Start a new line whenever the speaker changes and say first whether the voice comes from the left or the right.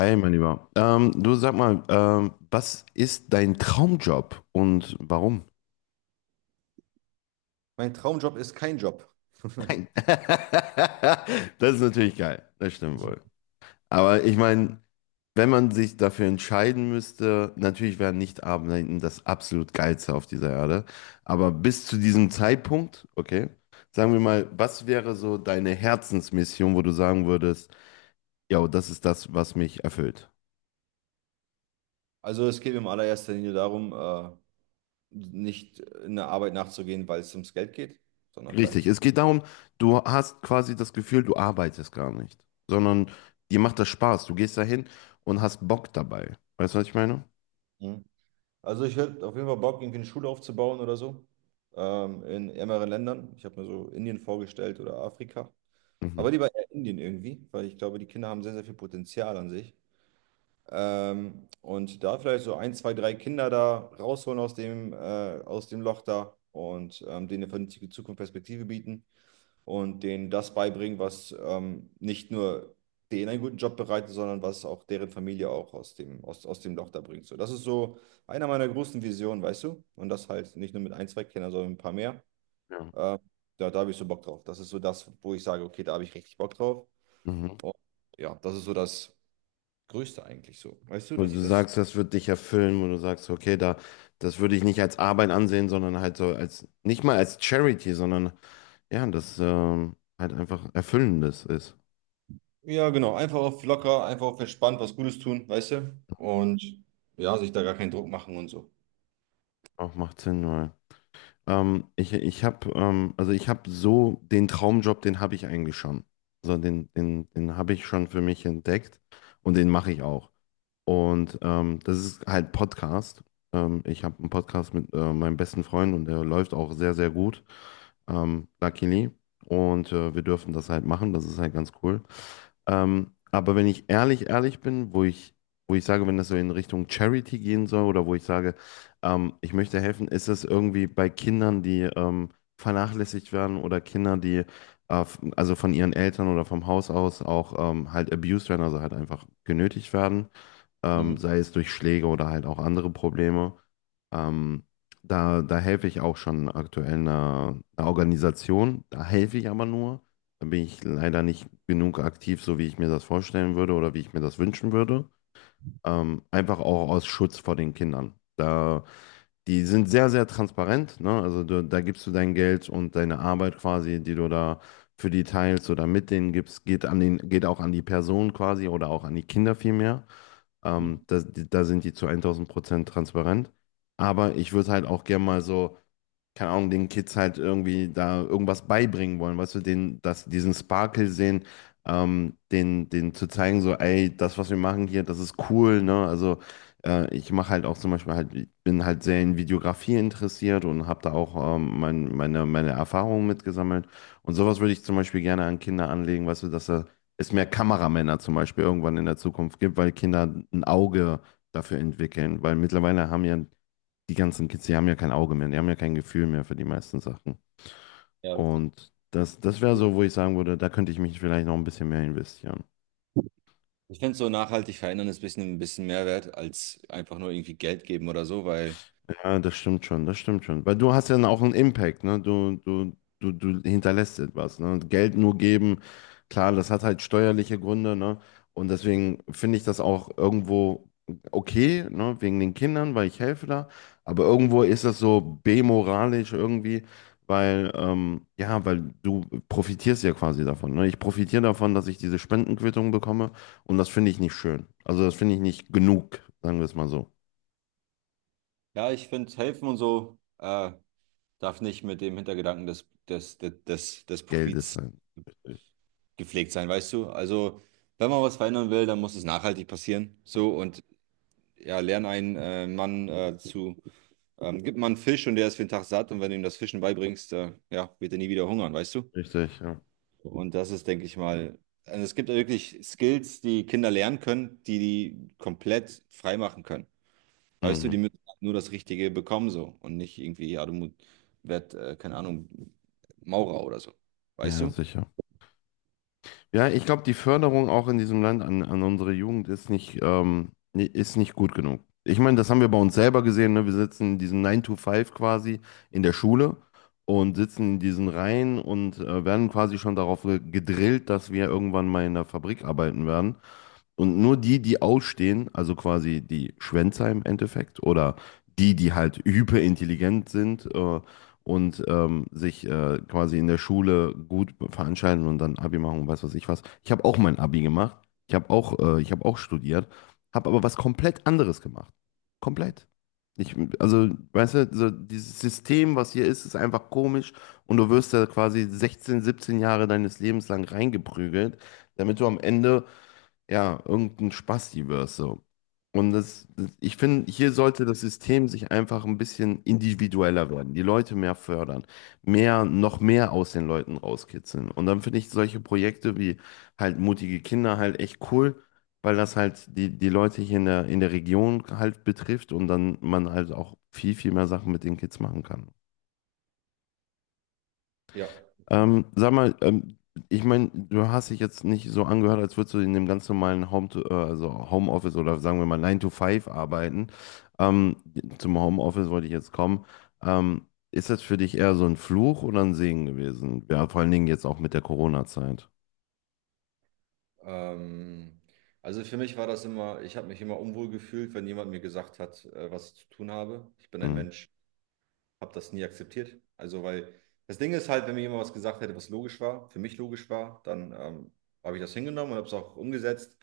left: Hi, mein Lieber. Du sag mal, was ist dein Traumjob und warum?
right: Mein Traumjob ist kein Job.
left: Nein. Das ist natürlich geil, das stimmt wohl. Aber ich meine, wenn man sich dafür entscheiden müsste, natürlich wäre nicht arbeiten das absolut Geilste auf dieser Erde. Aber bis zu diesem Zeitpunkt, okay, sagen wir mal, was wäre so deine Herzensmission, wo du sagen würdest, ja, das ist das, was mich erfüllt?
right: Also es geht mir in allererster Linie darum, nicht in der Arbeit nachzugehen, weil es ums Geld geht, sondern
left: Richtig,
right: vielleicht.
left: es geht darum, du hast quasi das Gefühl, du arbeitest gar nicht, sondern dir macht das Spaß. Du gehst dahin und hast Bock dabei. Weißt du, was ich meine?
right: Mhm. Also ich hätte auf jeden Fall Bock, irgendwie eine Schule aufzubauen oder so, in ärmeren Ländern. Ich habe mir so Indien vorgestellt oder Afrika. Aber
left: Mhm.
right: lieber eher Indien irgendwie, weil ich glaube, die Kinder haben sehr, sehr viel Potenzial an sich. Und da vielleicht so ein, zwei, drei Kinder da rausholen aus dem, aus dem Loch da, und denen eine vernünftige Zukunftsperspektive bieten und denen das beibringen, was nicht nur denen einen guten Job bereitet, sondern was auch deren Familie auch aus aus dem Loch da bringt. So, das ist so einer meiner großen Visionen, weißt du? Und das halt nicht nur mit ein, zwei Kindern, sondern mit ein paar mehr.
left: Ja.
right: Äh, da habe ich so Bock drauf. Das ist so das, wo ich sage, okay, da habe ich richtig Bock drauf.
left: Mhm.
right: Und ja, das ist so das Größte eigentlich so. Weißt du,
left: Und
right: dass
left: du
right: ich das.
left: sagst, das wird dich erfüllen, und du sagst, okay, da, das würde ich nicht als Arbeit ansehen, sondern halt so als, nicht mal als Charity, sondern ja, das halt einfach Erfüllendes ist.
right: Ja, genau. Einfach auf locker, einfach auf entspannt was Gutes tun, weißt du? Und ja, sich da gar keinen Druck machen und so.
left: Auch macht Sinn, weil. Ich habe also ich habe so den Traumjob, den habe ich eigentlich schon. Also den habe ich schon für mich entdeckt und den mache ich auch. Und das ist halt Podcast. Ich habe einen Podcast mit meinem besten Freund und der läuft auch sehr, sehr gut, luckily. Und wir dürfen das halt machen, das ist halt ganz cool. Aber wenn ich ehrlich, ehrlich bin, wo ich sage, wenn das so in Richtung Charity gehen soll oder wo ich sage, ich möchte helfen, ist das irgendwie bei Kindern, die vernachlässigt werden oder Kinder, die also von ihren Eltern oder vom Haus aus auch halt abused werden, also halt einfach genötigt werden
right: Mhm.
left: sei es durch Schläge oder halt auch andere Probleme. Ähm, da helfe ich auch schon aktuell einer Organisation. Da helfe ich aber nur. Da bin ich leider nicht genug aktiv, so wie ich mir das vorstellen würde oder wie ich mir das wünschen würde. Einfach auch aus Schutz vor den Kindern. Da, die sind sehr, sehr transparent, ne? Also du, da gibst du dein Geld und deine Arbeit quasi, die du da für die teilst oder mit denen gibst, geht an geht auch an die Person quasi oder auch an die Kinder vielmehr.
right: Mhm.
left: Da sind die zu 1000% transparent. Aber ich würde halt auch gerne mal so keine Ahnung, den Kids halt irgendwie da irgendwas beibringen wollen, weißt du, den, dass diesen Sparkle sehen, den zu zeigen, so, ey, das, was wir machen hier, das ist cool, ne? Also ich mache halt auch zum Beispiel halt, ich bin halt sehr in Videografie interessiert und habe da auch meine Erfahrungen mitgesammelt. Und sowas würde ich zum Beispiel gerne an Kinder anlegen, weißt du, dass da es mehr Kameramänner zum Beispiel irgendwann in der Zukunft gibt, weil Kinder ein Auge dafür entwickeln, weil mittlerweile haben ja die ganzen Kids, die haben ja kein Auge mehr, die haben ja kein Gefühl mehr für die meisten Sachen.
right: Ja, richtig.
left: Und das wäre so, wo ich sagen würde, da könnte ich mich vielleicht noch ein bisschen mehr investieren.
right: Ich finde, so nachhaltig verändern ist ein bisschen mehr wert als einfach nur irgendwie Geld geben oder so, weil
left: Ja, das stimmt schon, das stimmt schon. Weil du hast ja dann auch einen Impact, ne? Du hinterlässt etwas, ne? Und Geld nur geben, klar, das hat halt steuerliche Gründe, ne? Und deswegen finde ich das auch irgendwo okay, ne? Wegen den Kindern, weil ich helfe da. Aber irgendwo ist das so bemoralisch irgendwie, weil, ja, weil du profitierst ja quasi davon, ne? Ich profitiere davon, dass ich diese Spendenquittung bekomme und das finde ich nicht schön. Also das finde ich nicht genug, sagen wir es mal so.
right: ja, ich finde, helfen und so darf nicht mit dem Hintergedanken des
left: Geld ist
right: Profits
left: halt.
right: gepflegt sein, weißt du? Also, wenn man was verändern will, dann muss es nachhaltig passieren. So, und ja, lern einen Mann zu, gib mal einen Fisch und der ist für den Tag satt, und wenn du ihm das Fischen beibringst, ja, wird er nie wieder hungern, weißt du?
left: Richtig, ja.
right: Und das ist, denke ich mal, also es gibt ja wirklich Skills, die Kinder lernen können, die komplett frei machen können. Weißt du, die
left: Mhm.
right: müssen nur das Richtige bekommen so und nicht irgendwie, ja, keine Ahnung, Maurer oder so.
left: Ja,
right: Weißt
left: ja,
right: du?
left: sicher. Ja, ich glaube, die Förderung auch in diesem Land an unsere Jugend ist nicht, ist nicht gut genug. Ich meine, das haben wir bei uns selber gesehen, ne? Wir sitzen in diesem 9 to Five quasi in der Schule und sitzen in diesen Reihen und werden quasi schon darauf gedrillt, dass wir irgendwann mal in der Fabrik arbeiten werden. Und nur die ausstehen, also quasi die Schwänzer im Endeffekt oder die halt hyperintelligent sind und sich quasi in der Schule gut veranstalten und dann Abi machen und weiß was. Ich habe auch mein Abi gemacht. Ich habe auch studiert, habe aber was komplett anderes gemacht. Komplett. Ich, also, weißt du, so dieses System, was hier ist, ist einfach komisch und du wirst da quasi 16, 17 Jahre deines Lebens lang reingeprügelt, damit du am Ende ja, irgendein Spasti wirst so. Und ich finde, hier sollte das System sich einfach ein bisschen individueller werden, die Leute mehr fördern, noch mehr aus den Leuten rauskitzeln. Und dann finde ich solche Projekte wie halt mutige Kinder halt echt cool, weil das halt die Leute hier in in der Region halt betrifft und dann man halt auch viel, viel mehr Sachen mit den Kids machen kann.
right: Ja,
left: Sag mal, ich meine, du hast dich jetzt nicht so angehört, als würdest du in dem ganz normalen also Homeoffice oder sagen wir mal Nine to Five arbeiten. Ähm, zum Homeoffice wollte ich jetzt kommen. Ist das für dich eher so ein Fluch oder ein Segen gewesen? Ja, vor allen Dingen jetzt auch mit der Corona-Zeit.
right: ähm, also für mich war das immer, ich habe mich immer unwohl gefühlt, wenn jemand mir gesagt hat, was ich zu tun habe. Ich bin ein
left: Mhm.
right: Mensch, habe das nie akzeptiert. Also, weil das Ding ist halt, wenn mir jemand was gesagt hätte, was logisch war, für mich logisch war, dann habe ich das hingenommen und habe es auch umgesetzt.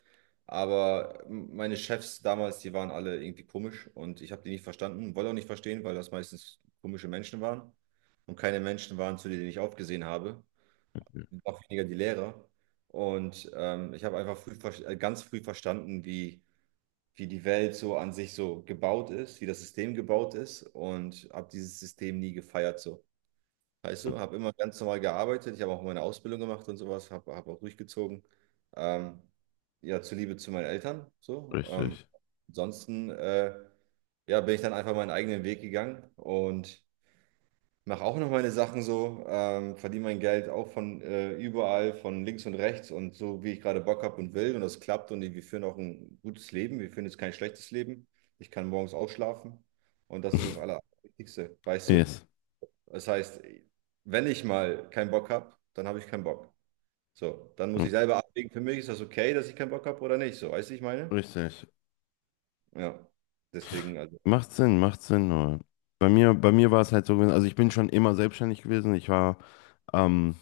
right: Aber meine Chefs damals, die waren alle irgendwie komisch und ich habe die nicht verstanden, wollte auch nicht verstehen, weil das meistens komische Menschen waren und keine Menschen waren, zu denen ich aufgesehen habe,
left: Mhm.
right: noch weniger die Lehrer. Und ich habe einfach ganz früh verstanden, wie wie die Welt so an sich so gebaut ist, wie das System gebaut ist, und habe dieses System nie gefeiert so. Weißt du, habe immer ganz normal gearbeitet, ich habe auch meine Ausbildung gemacht und sowas, habe hab auch durchgezogen. Ähm, ja, zuliebe zu meinen Eltern so. Ähm,
left: Richtig.
right: ansonsten äh, ja, bin ich dann einfach meinen eigenen Weg gegangen und mache auch noch meine Sachen so, verdiene mein Geld auch von überall, von links und rechts und so, wie ich gerade Bock habe und will. Und das klappt, und wir führen auch ein gutes Leben. Wir führen jetzt kein schlechtes Leben. Ich kann morgens ausschlafen, und das ist das Allerwichtigste, weißt du?
left: Yes.
right: Das heißt, wenn ich mal keinen Bock habe, dann habe ich keinen Bock. So, dann muss
left: Mhm.
right: ich selber abwägen, für mich ist das okay, dass ich keinen Bock habe oder nicht. So, weißt du, ich meine?
left: Richtig.
right: Ja, deswegen, also.
left: Macht Sinn, macht Sinn. Nur. Bei mir war es halt so gewesen, also ich bin schon immer selbstständig gewesen. Ich war ähm,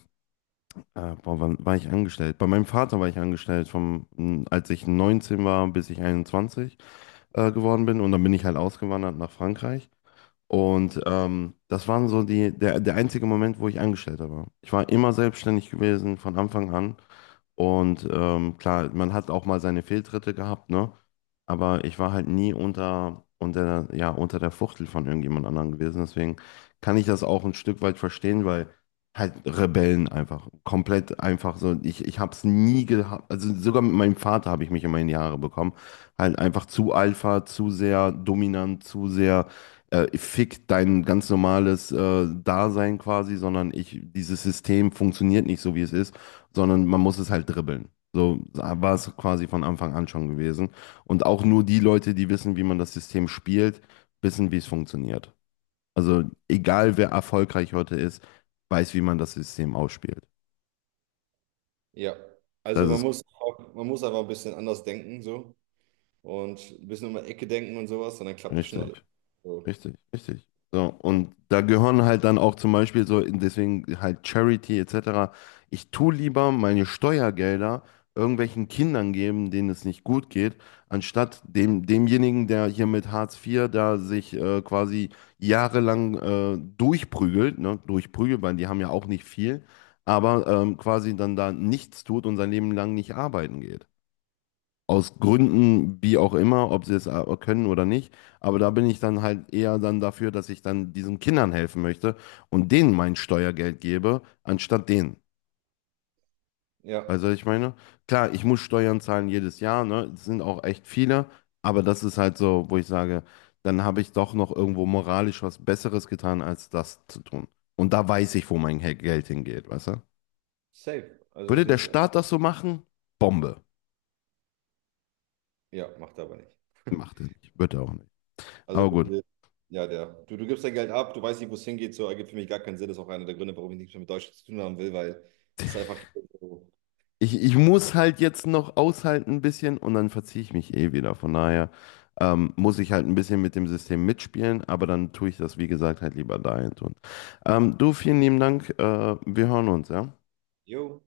left: Boah, wann war ich angestellt? Bei meinem Vater war ich angestellt, als ich 19 war, bis ich 21 geworden bin. Und dann bin ich halt ausgewandert nach Frankreich. Und das waren so der einzige Moment, wo ich Angestellter war. Ich war immer selbstständig gewesen von Anfang an. Und klar, man hat auch mal seine Fehltritte gehabt, ne? Aber ich war halt nie ja, unter der Fuchtel von irgendjemand anderem gewesen. Deswegen kann ich das auch ein Stück weit verstehen, weil halt Rebellen einfach, komplett einfach so. Ich habe es nie gehabt, also sogar mit meinem Vater habe ich mich immer in die Haare bekommen. Halt einfach zu Alpha, zu sehr dominant, zu sehr fick dein ganz normales Dasein quasi, sondern ich, dieses System funktioniert nicht so, wie es ist sondern man muss es halt dribbeln. So war es quasi von Anfang an schon gewesen. Und auch nur die Leute, die wissen, wie man das System spielt, wissen, wie es funktioniert. Also egal, wer erfolgreich heute ist, weiß, wie man das System ausspielt.
right: Ja, also
left: Das
right: man
left: ist
right: muss, auch, man muss einfach ein bisschen anders denken, so, und ein bisschen um die Ecke denken und sowas, und dann klappt das schon alles.
left: richtig.
right: So.
left: Richtig, richtig. So, und da gehören halt dann auch zum Beispiel so, deswegen halt Charity etc. Ich tue lieber meine Steuergelder irgendwelchen Kindern geben, denen es nicht gut geht, anstatt dem, demjenigen, der hier mit Hartz IV da sich quasi jahrelang durchprügelt, ne, durchprügelt, weil die haben ja auch nicht viel, aber quasi dann da nichts tut und sein Leben lang nicht arbeiten geht aus Gründen, wie auch immer, ob sie es können oder nicht. Aber da bin ich dann halt eher dann dafür, dass ich dann diesen Kindern helfen möchte und denen mein Steuergeld gebe, anstatt denen.
right: Ja,
left: Weißt du, was ich meine? Klar, ich muss Steuern zahlen jedes Jahr, ne? Es sind auch echt viele, aber das ist halt so, wo ich sage, dann habe ich doch noch irgendwo moralisch was Besseres getan, als das zu tun. Und da weiß ich, wo mein Geld hingeht, weißt du?
right: safe. Also
left: Würde
right: sehe
left: der
right: ich,
left: Staat das so machen? Bombe.
right: ja, macht er aber nicht.
left: Macht er nicht. Wird er auch nicht.
right: Also,
left: Aber gut.
right: ja, der, du gibst dein Geld ab, du weißt nicht, wo es hingeht, so ergibt für mich gar keinen Sinn. Das ist auch einer der Gründe, warum ich nichts mehr mit Deutschland zu tun haben will, weil es ist einfach, so,
left: Ich muss halt jetzt noch aushalten ein bisschen und dann verziehe ich mich eh wieder. Von daher muss ich halt ein bisschen mit dem System mitspielen, aber dann tue ich das, wie gesagt, halt lieber dahin tun. Du, vielen lieben Dank. Wir hören uns, ja?
right: jo,